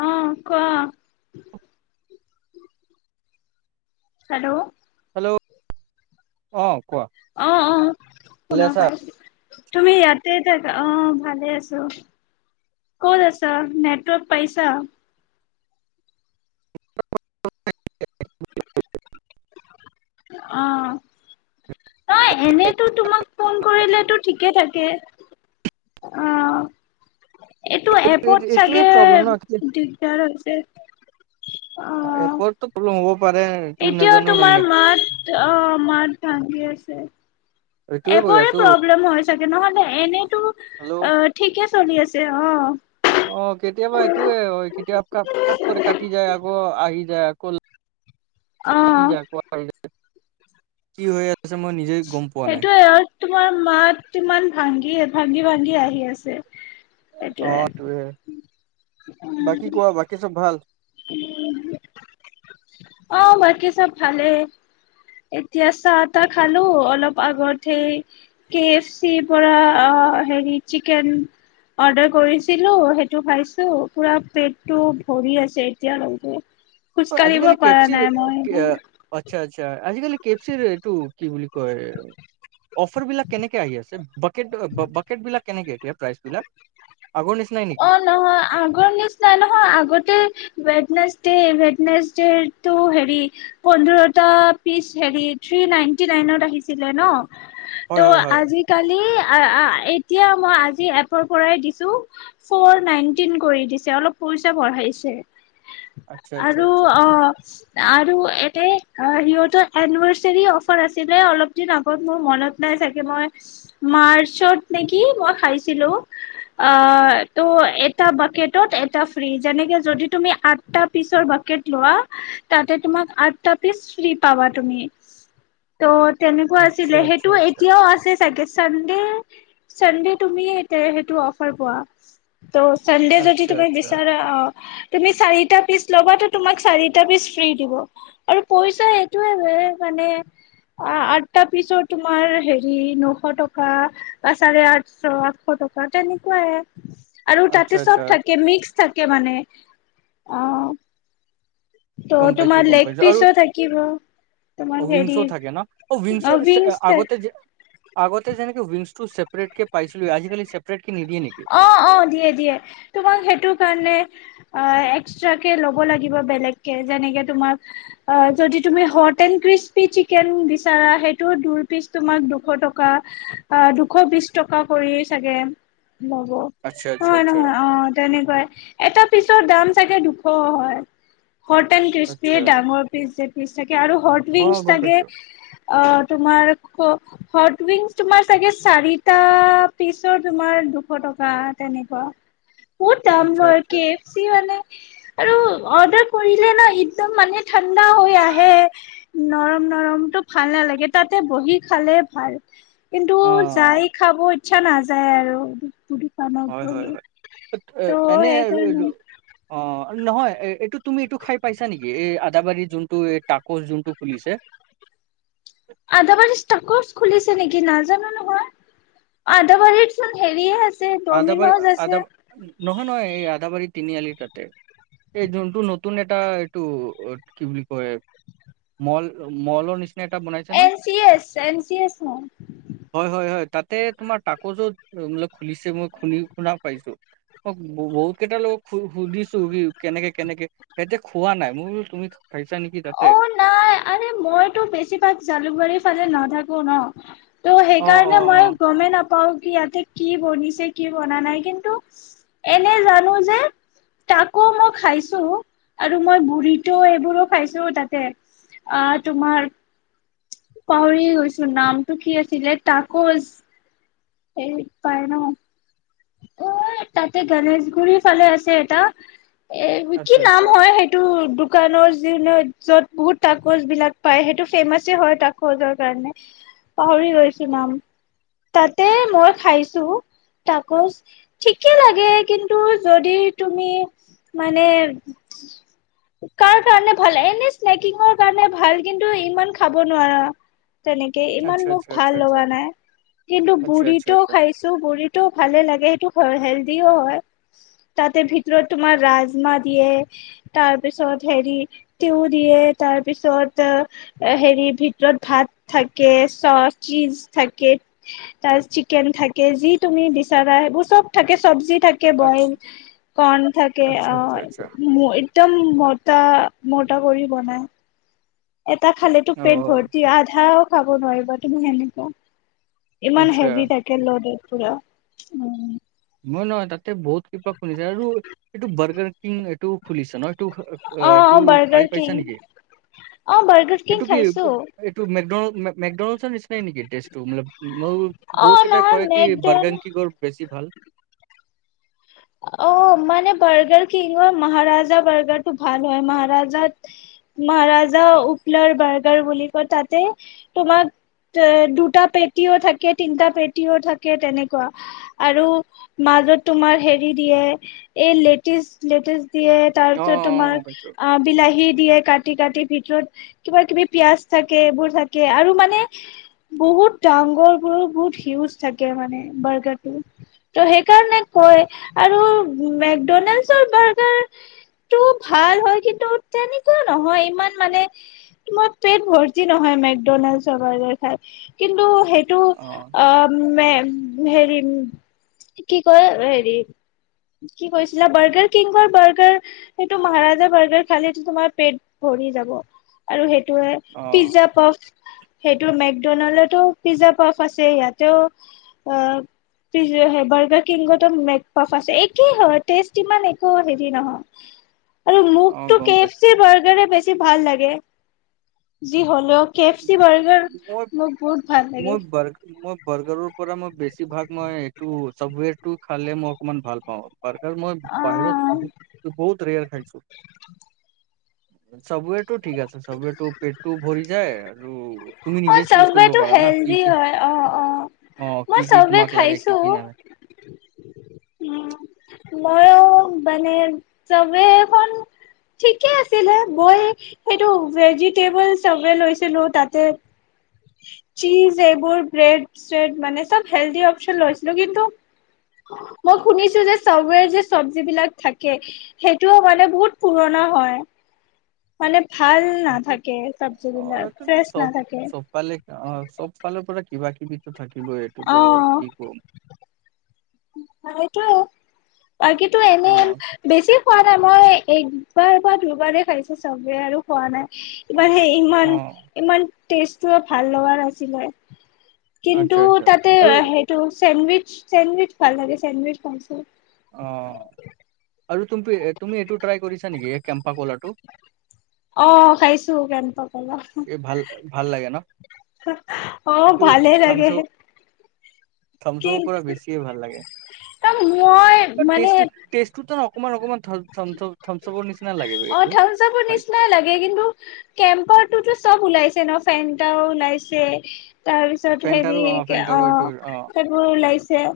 অ কোৱা hello hello অ কোৱা অ অ ভালে শুনা আছা পাইছা তুমি ইয়াতে থাকা, অ ভালে আছোঁ। ক'ত আছ নেটৱৰ্ক পাইচা? [unintelligible] অ ন এনেতো তোমাক ফোন কৰিলেতো ঠিকে থাকে অ। এইটো এপত এইটোৱে চাগে প্ৰব্লেম ন দিগদাৰ হৈছে। অ', এপটো প্ৰব্লেম হ'ব। পাৰে তোৰ এতিয়াও নাজানো তোমাৰ নেট মাত আহ মাত ভাঙি আছে। এইটোৱে কৈ এপৰে আছো প্ৰব্লেম হয় চাগে নহলে এনেতো হেল্ল' অ ঠিকে চলি আছে। অ', অ কেতিয়াবা এইটোয়ে হয় কেতিয়াবা ক ফ কৰি কাটি যায় আকৌ আহি যায় আকৌ। কাটি অ'। যাই আকৌ‌‌ আহি যায় ‌। ছে মই নিজেই গম পোৱা নাই। সেইটোয়ে আৰু তোমাৰ মাত ইমান ভাংগি -ভাংগি -ভাংগি আহি আছে। অ এইটোৱে সেইটোৱে বাকী ওহ। কোৱা বাকী চব ভাল [inaudible] অহ বাকী চব ভালেই। এতিয়া চাহ -তাহ খালো অলপ আগত সেই কে এফ চি পৰা অহ হেৰি চিকেন অৰ্ডাৰ কৰিছিলো সেইটো খাইছো পুৰা পেটটো ভৰি আছে এতিয়ালৈকে। খোজ অ', কাঢ়িব আজিকালি পৰা কেপচিৰ নাই মই কি ইমান অহ আচ্ছা আচছা আজিকালি কেপচিৰ এইটো কি বুলি কয় অফাৰবিলাক কেনেকে আহি আছে বাকেট- বাকেটবিলাক কেনেকে এতিয়া প্ৰাইচবিলাক? অহ, নহয় আগৰ নিচনাই নহয় আগতে ৱেডনেছডে ৱেডনেছ ডেৰ টো হেৰি পোন্ধৰটা পিচ হেৰি নাইটি নাইনত আহিছিলে হয় হয় ন'ত' হয় আজিকালি আ- আ এতিয়া মই আজি এপৰ পৰাই দিছো ফ'ৰ নাইনটিন কৰি দিছে অলপ পইচা বঢ়াইছে। আচ্ছা আচ্ছা আৰু আচ্ছা অহ আৰু এতে অ' সিহঁতৰ এনিভাৰ্চাৰী অফাৰ আছিলে অলপ দিন আগত মোৰ মনত নাই। মই মাৰ্চত নেকি মই খাইছিলো অহ ত' এটা বাকেটত এটা ফ্ৰী যেনেকে যদি তুমি আঠটা পিচৰ বাকেট লোৱা তাতে তোমাক আঠটা পিচ ফ্ৰী পাবা তুমি ত' তেনেকুৱা আচ্ছা আছিলে সেইটো আচ্ছা এতিয়াও আছে চাগেচান চানডে তুমি তে সেইটো অফাৰ পোৱা। ত' চানডে আচ্ছা যদি আচ্ছা তুমি আচ্ছা বিচাৰা অহ তুমি চাৰিটা পিচ ল'বাটো তোমাক চাৰিটা পিচ ফ্ৰী দিব আৰু পইচা এইটোয়ে [unintelligible] মানে আ -আঠটা পিছত তোমাৰ হেৰি নশ টকা বা চাৰে আঠচ টকা এনেকুৱাইয়ে। আৰু আচ্ছা তাতে চব আচ্ছা আচ্ছা থাকে মিক্স থাকে মানে অহ। ত' গম তোমাৰ লেগ পিচো থাকিব তোমাক অহ, উইংছ হেৰি অ', থাকে ন' অ', উইংছ আগতে যে আগতে যেনেকে উইংছ টো ছেপৰেট কে পাইছিলো আজিকালি ছেপৰেট অহ - অহ দিয়ে -দিয়ে তোমাক সেইটো কাৰণে অহ, এক্সট্টাকে লব লাগিব বেলেগ কে যেনেকে তোমাক যদি তুমি হট [unintelligible] বিচাৰা সেইটো দুই পিচ তোমাৰ দুশ টকা [unintelligible] ত্ৰিছ টকা কৰি চাগে লব আচ্ছা আচ্ছা নহয়- আচ্ছা নহয় অহ তেনেকুৱাই এটা পিছ ৰ দাম চাগে দুশ হয়। হট এণ্ড ক্ৰিস্পি আচ্ছা ডাঙৰ পিচ- যেপিচ থাকে আৰু হট অ উইংছ গম থাকে। পাইছো অহ, তোমাৰ ক হট উইংছ তোমাৰ চাগে চাৰিটা পিছৰ তোমাৰ দুশ টকা তেনেকুৱা বহুত দাম আচ্ছা লয় আচ্ছা কে এফ চি মানে আৰু অৰ্ডাৰ কৰিলে না একদম মানে ঠাণ্ডা হৈ আহে নৰম- নৰমতটো ভাল নালাগে তাতে বহী খালে ভাল। কিন্তু অ যাই খাব ইচ্ছা নাযায় আৰু দোকানত হয় -হয় বহি -হয় ত' এনে আৰু সেইকাৰণে এইটো অহ নহয় এ 'এইটো তুমি এইটো খাই পাইছা নেকি এই আদাবাৰী যোনটো এই তাকচ যোনটো খুলিছে? [inaudible] আদাবাৰী ষ্টাকছ খুলিছ নেকি নাজানো নহয়, আদাবাৰী চোন হেৰিয়ে আছে আদাবাৰী ডমিন'জ আদা আছে। নহয় -নহয় এই আদাবাৰী তিনিআলিৰ তাতে। এই যোনটো নতুন এটা এইটো কি বুলি কয় মল মল নি এটা বনাইছে ন? N C S N C S নহয় হয়, হয়, হয় তাতে তোমাৰ পাকৈত, ত বোলাক খুলিছে মই খুনি খুনা পাইছো [unintelligible] অ বহুত কেইটা লগক সুধিছো কেনেকে কেনেকে সহতিতে খোৱা নাই মই বলো তুমি [unintelligible] তাতে? অ নাই আৰে মইতো বেছিভাগ জালুকবাৰীৰ ফালে নাথাকো ন ত' অ অ সেইকাৰণে অ মই গমেই নাপাও। পাও কি ইয়াতে কি বনিছে কি বনা নাই কিন্তু এনে জানো যে তাকো মই খাইছো আৰু মই গুৰিতো এইবোৰো পাইছো তাতে আহ তোমাৰ- পাহৰি গৈছো নামটো কি আছিলে তাকচ এ ই পাই ন অ তাতে গণেশগুৰিৰ, ফালে আছে এটা এ কি আচ্ছা আচ্ছা নাম হয় সেইটো দোকানৰ য য'ত বহুত তাকচ বিলাক পায় সেইটো ফেমাছে হয় তাকচৰ কাৰণে পাহ লৈছো নাম তাতে মই খাইছো ত গছ ঠিকে লাগে কিন্তু যদি তুমি মানে কাৰ কাৰণে ভাল এনে স্নেকিঙৰ কাৰণে ভাল কিন্তু ইমান খাব নোৱাৰা। তেনেকে ইমান আচ্ছা মোক আচ্ছা ভাল আচ্ছা আচ্ছা লগা নাই কিন্তু আচ্ছা আচ্ছা বুঢ়িটো আচ্ছা। খাইছো বুঢ়ীতো লাগে সেইটো হেলদিও হয়। তাতে ভিতৰত ৰাজমা দিয়ে ত তাৰপিছত হেৰি তিও দিয়ে তাৰপিছত হেৰি ভিতৰত ভাত থাকে চফ চিজ থাকে তাৰছ চিকেন থাকে যি তুমি দি চা সেইবোৰ চব থাকে চব্জি থাকে আচ্ছা বইল কৰ্ণ থাকে আচ্ছা আচ্ছা আচ্ছা অ একদম মটা মটা কৰি বনাই এটা খালেতো অ পেট ভৰ্তি আধাও খাব নোৱাৰিবা তুমি সেনেকুৱা ইমান আচ্ছা হেভি থাকে ল'ডৰ পুৰা উ নহয় নহয় তাতে বহুত কিবা খুনিছে আৰু এইটো বাৰ্গাৰ কিং এইটো খুলিছে ন ত অ তো অ খাই বাৰ্গাৰ কিং পাইছা নেকি? অ বাৰ্গাৰ কিং এইটো কি খাইছো এইটো মেকড্ মেকডনল্ডছৰ নিচিনাই নেকি ম মই বহুত অ', কেইটাই নহয় কয় কি মেকডল বাৰ্গাংকী গড় বেছি ভাল। অ মানে বাৰ্গাৰ কিনো মহাৰাজা বাৰ্গাৰ টো ভাল হয় মহাৰাজাত মহাৰাজা উপলৰ বাৰ্গাৰ বুলি ক তাতে তোমাক এ দুটা পেটিও থাকে তিনটা পেটিও থাকে তেনেকুৱা আৰু মা মাজত তোমাৰ হেৰি দিয়ে, এই লেটিছ লেটিছ দিয়ে তাৰ অ', পিছত অ', তোমাৰ গম পাইছোঁ। অ বিলাহী দিয়ে কাটি কাটি ভিতৰত কিবা কিবি পিয়াজ থাকে এইবোৰ থাকে আৰু মানে- বহুত ডাঙৰ বোৰো বহুত সিউজ থাকে মানে বাৰ্গাৰটো ত' সেইকাৰণে কয় আৰু মেকডনাল্ডছ বাৰ্গাৰ- টো ভাল হয় কিন্তু তেনেকুৱা নহয় ইমান মানে তোমাৰ পেট ভৰ্তি নহয়। কিন্তু স [unintelligible] এইটো অ হেৰি কি কয় হেৰি উ [inaudible] কি কৈছিলা বাৰ্গাৰ কিংগৰ বাৰ্গাৰ সেইটো মহাৰাজাৰ বাৰ্গাৰ খালে সটো তোমাৰ পেট ভৰি আৰু সেইটোে অ', পিজজা প সেইটো মেকডনল্ডতো পিজ্জা পফ আছে ইয়াতেও অ ে বৰ্গাৰ কিংো মে [unintelligible] ফ আছে একেই হয় টেষ্ট ইমান একো হেৰি নহয়। আৰু অ', মুখ গম পাইছোঁ। কেফি বাৰ্গাৰ বেছি ভাল লাগে। যি হ'লেও কেফচি বাৰ্গাৰ মই মোৰ বহুত ভাল মই লাগে৷ বাৰ মই বাৰ্গাৰৰ পৰা মই বেছিভাগ মই এইটো চফটৱেৰটো খালে মই অকণমান ভাল পাওঁ। বাৰ্গাৰ মই অ বাহিৰত বহুত-বহুত ৰেয়াৰ খাইছো। চবৱেটো ঠিক আছে চবৱেটো পেটটো ভৰি যায় আৰু তুমি অ নিজে চুজ কৰিব চাবৱেটো পাৰা না কি হেলডি কি হয় অ-অ ৷ অ কি-কি তোমাক লাগে, কি কি নালাগে, উম মইও মানে চবেইখন ঠিকে আছিলে মই সেইটো ভেজিটেবল চবে লৈছিলো তাতে চীজ এইবোৰ ব্ৰেড চ্ৰেড মানে চব হেলডি অপচন লৈছিলো কিন্তু অ [unintelligible] মই শুনিছো যে চাবৱেৰ যে চবজি বিলাক থাকে সেইটোও মানে বহুত পুৰণা হয়। মানে ভাল সেইটোতো নাথাকে চবজি অ বিলাক এইটোতো ফ্ৰেছ চব নাথাকে ৷ চবফালে অ চব ফালৰ পৰা কিবা কিবিতো থাকিব অ এইটোতো কি কম৷ সেইটো বাকীটো অ এনেই বেছি খোৱা নাই মই একবাৰ বা দুবাৰে খাইছে চবৱে আৰু খোৱা নাই ইমান সে ইমান অ ইমান। টেষ্টটো ভাল লগা নাছিলে কিন্তু আচ্ছা আচ্ছা তাতে আৰু সেইটো চেণ্ডইচ চেণ্ডুইচ ভাল লাগে চেণ্ডুইচ খাইছো৷ অ আৰু তুমি-তুমি এইটো ট্ৰাই কৰিছা নেকি এই কেম্পা কলাটো? অ খাইছো কেম্পত৷ এই ভাল ভাল লাগে ন অ ভালেই লাগে থমথম [unintelligible] পৰা কিন্তু বেছিয়ে ভাল লাগে। মই মানে টেষ্টটো-টেষ্টটো তাৰ অকমান-অকমান অ থাম্চাবৰ হয় নিচিনাই লাগে কিন্তু কেম্পাৰটোতো চব ওলাইছে ন ফেনটাও ওলাইছে তাৰপিছত ফেণ্টাৰো হেৰি ফেণ্টাৰো অ এইটো অ সেইবোৰ ওলাইছে।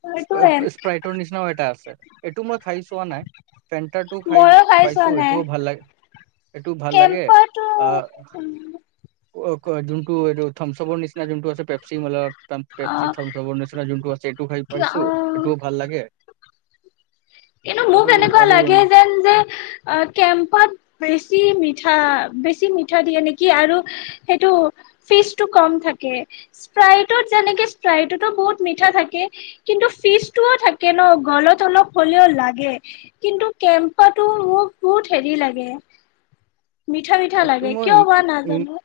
সেইটোয়ে স্প্ৰাই স্প্ৰাইটৰ নিচিনা এটা আছে এইটো মই খাইছো। কোৱা নাই ফেনটাটো খাই পাইছো এইটোও ভাল লাগে এইটো ভাল লাগে কেম্পাটো উ অ যোনটো থম্পছআপৰ নিচনা যোনটো আছে পেপ্ছি ম অ পেপছি থাম্পছআপ জবৰ নিচিনা যোনটো আছে এইটো খাই কি পাইছো। অ সেইটোও ভাল লাগে। কিন্তু মোক আৰু এনেকুৱা আৰু লাগে যেন যে কেম্পাত বেছ বেছি মিঠা বেছি মিঠা দিয়ে নেকি! আৰু সেইটো ফিজ টো কম থাকে৷ স্প্ৰাইটত যেনেকে স্প্ৰাইতটো বহুত মিঠা থাকে কিন্তু ফিচ টোও থাকে ন- ল তোলোক [inaudible] হ'লেও লাগে কিন্তু কেম্পাটো মোক বহুত হেৰি লাগে ৷ মিঠা-মিঠা এইটো লাগে মই কিয় বা ইম- ইম- নাজানো ৷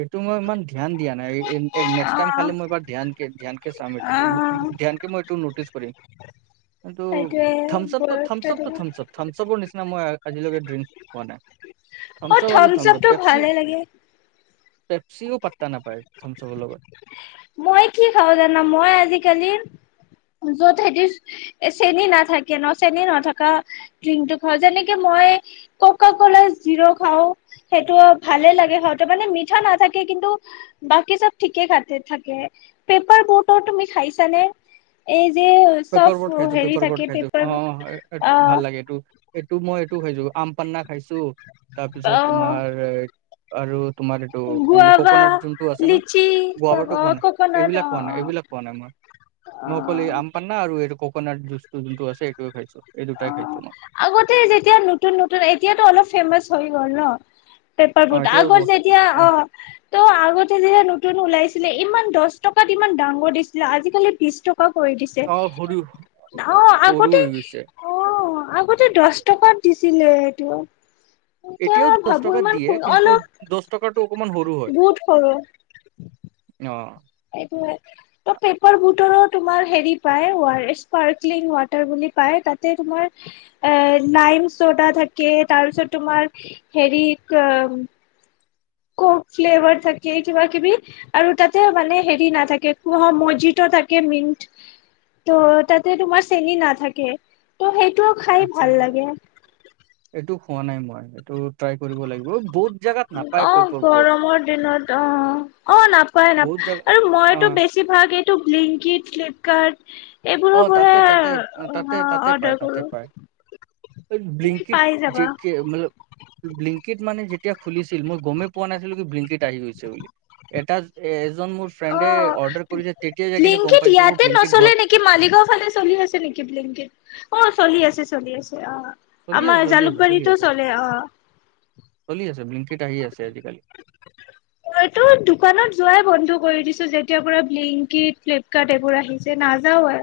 এইটো মই ইমান ধ্যান দিয়া নাইক্স অ টাইম খাল মই এইবাৰ ধ্যান চাবি অ ধ্যান কে মই এই নটিচ [unintelligible] কিন্তু থামচআপ-থামচআপ সেইটোয়ে থামচ থামচআপৰ নিচিনা মই আজিলৈকে ড্ৰিংক পোৱা নাই ৷ অ থামচ আপটো ভালে লাগে ৷ পেপচিও পাত্তা নাপায় থমচপৰ লগত। মই কি খাওঁ জানা মই আজিকালি- যত হিতি [unintelligible] চেনি নাথাকে ন চেনি নথকা ড্ৰিংকটো খাওঁ যেনেকে মই মই ককাকলা জিৰো খাও। সেইটো ভালেই লাগে সতে মানে মিঠা নাথাকে কিন্তু বাকী চব ঠিকে থি থাকে, পেপাৰ বত তুমি খাইছানে? এই যে চব পেপাৰ বট খাইছো হেৰি পেপাৰ বট থাকে খাইছো পেপাৰ অ ভাল লাগে এইটো-এইটো মই এইটো খাইছো আম পান্না খাইছো তাৰপিছত অ তোমাৰ এ আৰু তোমাৰ এইটো কি বুলি ক‌ওঁ, গুৱাবা ককনাট যোনটো আছে ন লিচি চব গোৱাবাৰটো অ খোৱা নাই ককনাট এইবিলাক অ খোৱা নাই এইবিলাক অ খোৱা নাই মই, অ মই অকল এই আম পানা আৰু এইটো ককনাট জুচটো যোনটো আছে সেইটোয়ে খাইছো। এই অ দুটাই খাইছো মই আগতে যেতিয়া নতুন নতুন এতিয়াতো অলপ ফেমাচ হৈ গ'ল ন। পেপাৰ অ বুট, এতিয়াও ব আগত যেতিয়া অ ত' আগতে যেতিয়া নতুন ওলাইছে ছিলে ইমান দহ টকাত ইমান ডাঙৰ দিছিলে। আজিকালি বিশ টকা কৰি দিছে অ সৰু অ সৰু আগতে হৈ গৈছে অ আগতে দহ টকাত দিছিলে সেইটো। এতিয়াও দহ টকাত দিয়ে কিন্তু দহ টকাটো অকণমান সৰু হয় বহুত অ সেইটোয়ে ত পেপাৰ বুটৰো তোমাৰ হেৰি পায় স্পাৰ্কলিং ৱাটাৰ বুলি। পায়, তাতে তোমাৰ লাইন ছটা থাকে তাৰপিছত তোমাৰ হেৰি এহঁ [unintelligible] কক ফ্লেভাৰ থাকে, কিবা কিবি আৰু তাতে মানে হেৰি নাথাকে মজিৰ ত তাতে তোমাৰ চেনি নাথাকে। ত সেই টো খাই আচ্ছা ভাল আচ্ছা লাগে। এইটো খোৱা নাই মই এইটো ট্ৰাই কৰিব লাগিব বহুত। জোগাত নাপায় অ পইপৰ বৰ্ড গৰমৰ দিনত অ অ নাপায় বহুত নাপায় জোগা আৰু অ মইতো বেছি ভাগ এিন ত ব্লিংকিত, ফ্লিপকাৰ্ট অ এইবোৰৰ পৰা তাতে তাতে তাতে অ তাতে পায় অৰ্ডাৰ তাতে কৰো পায়। তুমি ব্লিংকিট পাই যে যাবা ম ব্লিংকিট মানে এতিয়া খুলিছিল মই গমেই পোৱা নাছিলো কি বিংকিত আহি গৈছে বুলি। এটা এজন মোৰ ফ্ৰেণ্ডে অ অৰ্ডাৰ কৰিছে তেতিয়া যাই কিনে গম ব্লিংকিত পাইছো ইয়াতে ব্লিংকিত ঘ নচলে নেকি মালিগাঁও ফালে চলি আছে নেকি ব্লিংকিত, অ চলি আছে চলি আছে অ চলি আমাৰ আছে চলি আছে চলি জালুকবাৰীতো আছে চলে অ চলি আছে। আহি আছে আজিকালি তইটো দোকানত যোৱাই বন্ধু কৰি দিছো যেতিয়া ব্লিংকি, ফ্লিপকাৰ্ট এইবোৰ আহিছে নাযাওঁয়ে।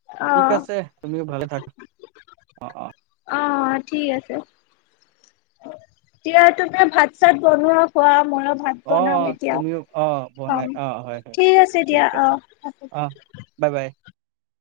অ ঠিক আছে তুমিও ভালে থাক অ অ অ ঠিক আছে এতিয়া তুমি ভাত চাত বনোৱা খোৱা ময়ো ভাত অ বনাম এতিয়া তুমিও অ বনাই অ হয় হয় ঠিক আছে দিয়া ঠিক অ। আছে অ বাই বাই